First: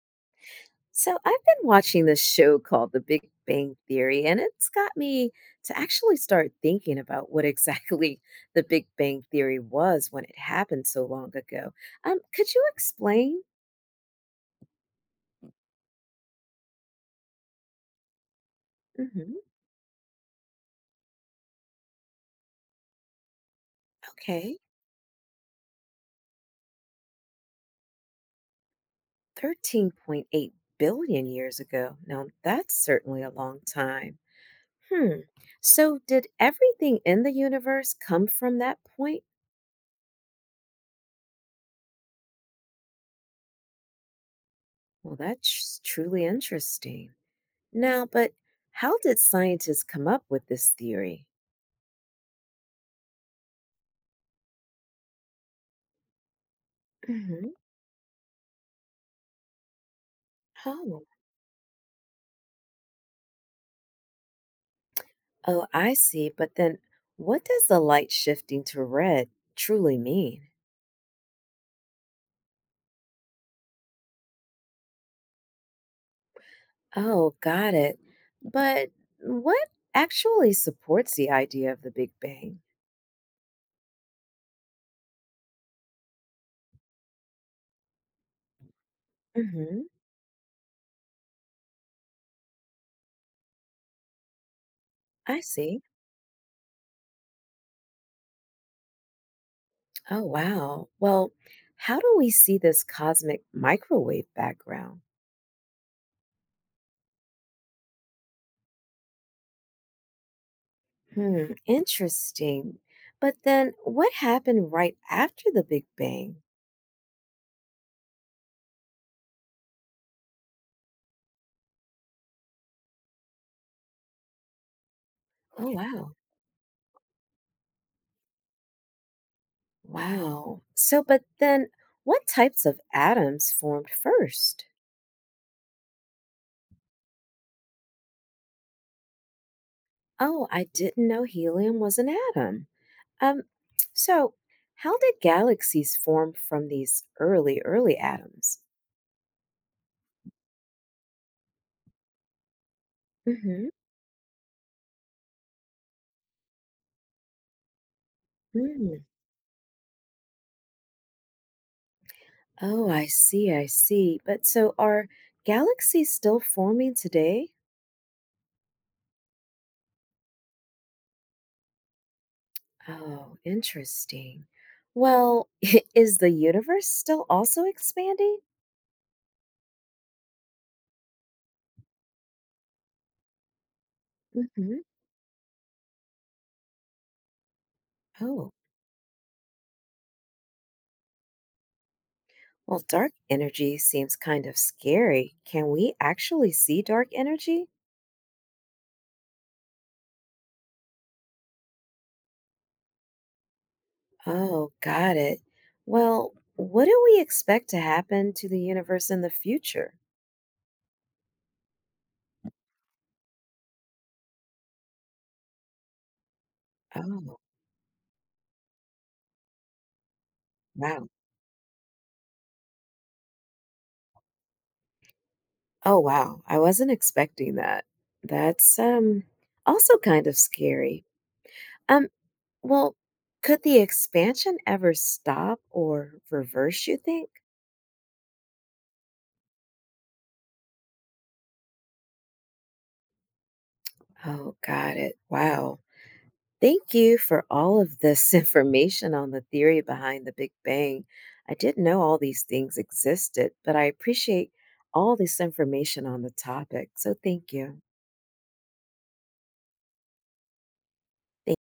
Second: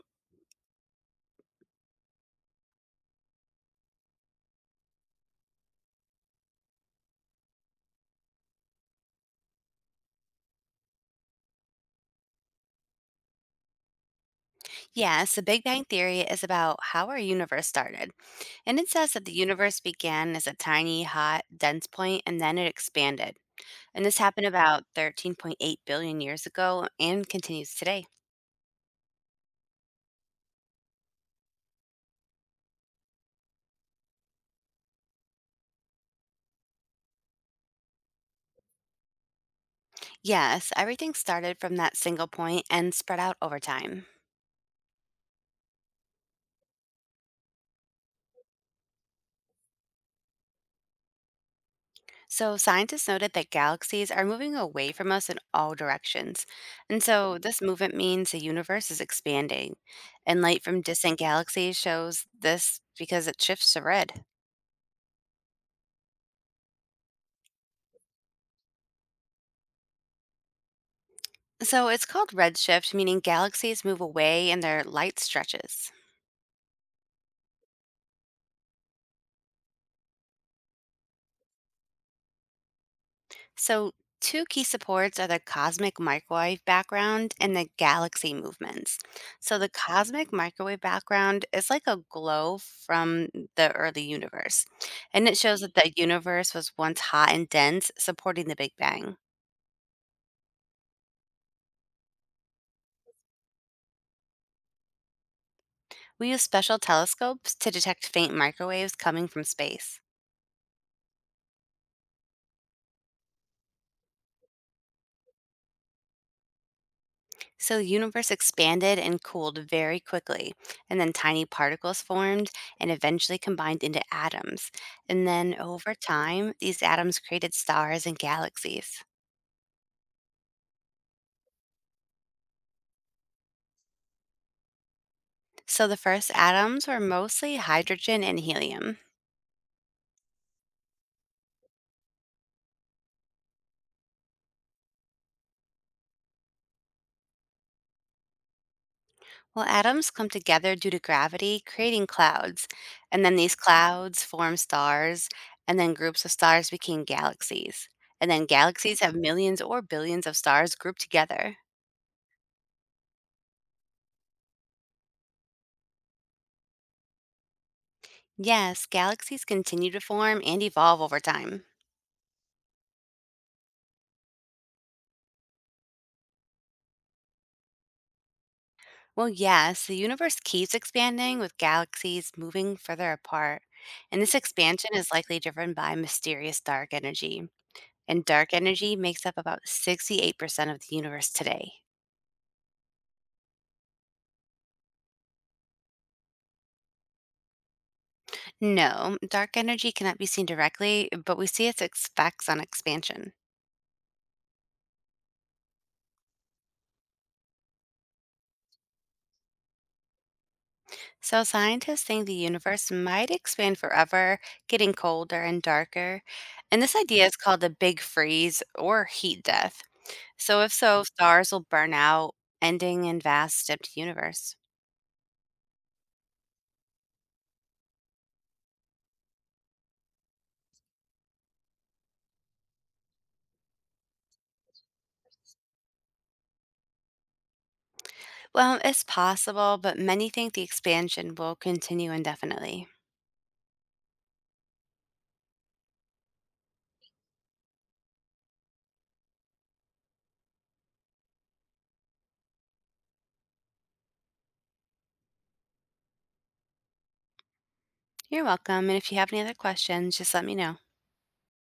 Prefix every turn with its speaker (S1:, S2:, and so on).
S1: So I've been watching this show called The Big Bang Theory, and it's got me to actually start thinking about what exactly the Big Bang Theory was when it happened so long ago. Could you explain?
S2: Yes, the Big Bang Theory is about how our universe started. And it says that the
S1: Hmm.
S2: universe began as a tiny, hot, dense point and then it expanded. And this happened
S1: Okay,
S2: about 13.8 billion years ago and continues today.
S1: 13.8 billion years ago. Now, that's certainly a long time. Hmm. So, did everything in the universe come from that point?
S2: Yes, everything started from that single point and spread out over time.
S1: Well, that's truly interesting. Now, but how did scientists come up with this theory?
S2: So, scientists noted that galaxies are moving away from us in all directions. And so,
S1: Hmm.
S2: this movement means the universe is expanding. And light from
S1: Oh.
S2: distant galaxies shows this because it shifts to red.
S1: Oh, I see. But then what does the light shifting to red truly mean?
S2: So, it's called redshift, meaning galaxies move away and their light stretches.
S1: Oh, got it. But what actually supports the idea of the Big Bang?
S2: So, two key supports are the cosmic microwave background and the galaxy movements. So, the
S1: Hmm.
S2: cosmic microwave background is like a glow from the early universe, and it
S1: I
S2: shows that
S1: see.
S2: the universe was once hot and dense, supporting the Big Bang.
S1: Oh, wow. Well, how do we see this cosmic microwave background?
S2: We use special telescopes to detect faint microwaves coming from space.
S1: Hmm, interesting. But then what happened right after the Big Bang?
S2: So the universe expanded and cooled very quickly, and then tiny particles formed and eventually combined into atoms. And then
S1: Oh,
S2: over
S1: wow.
S2: time, these atoms created stars and galaxies.
S1: Wow. So, but then what types of atoms formed first?
S2: So the first atoms were mostly hydrogen and helium.
S1: Oh, I didn't know helium was an atom. Um, so how did galaxies form from these early atoms?
S2: Well, atoms come together due to gravity, creating clouds. And then these
S1: Mm-hmm.
S2: clouds form stars, and then groups of stars became galaxies. And then galaxies
S1: Mm.
S2: have millions or billions of stars grouped together.
S1: Oh, I see, I see. But so are galaxies still forming today?
S2: Yes, galaxies continue to form and evolve over time.
S1: Oh, interesting. Well, is the universe still also expanding?
S2: Well, yes, the universe keeps expanding with galaxies moving further apart. And this
S1: Mm-hmm.
S2: expansion is likely driven by mysterious dark energy. And dark
S1: Oh.
S2: energy makes up about 68% of the universe today.
S1: Well, dark energy seems kind of scary. Can we actually see dark energy?
S2: No, dark energy cannot be seen directly, but we see its effects on expansion.
S1: Oh, got it. Well, what do we expect to happen to the universe in the future?
S2: So scientists think the universe might expand forever, getting colder and darker. And this idea is
S1: Oh,
S2: called the big freeze or heat death. So if so,
S1: wow.
S2: stars will burn out, ending in vast empty universe.
S1: Oh, wow. I wasn't expecting that. That's also kind of scary. Um, well, could the expansion ever stop or reverse, you think?
S2: Well, it's possible, but many think the expansion will continue indefinitely.
S1: Oh, got it. Wow. Thank you for all of this information on the theory behind the Big Bang. I didn't know all these things existed, but I appreciate all this information on the topic. So thank you.
S2: You're welcome, and if you have any other questions, just let me know.
S1: Thank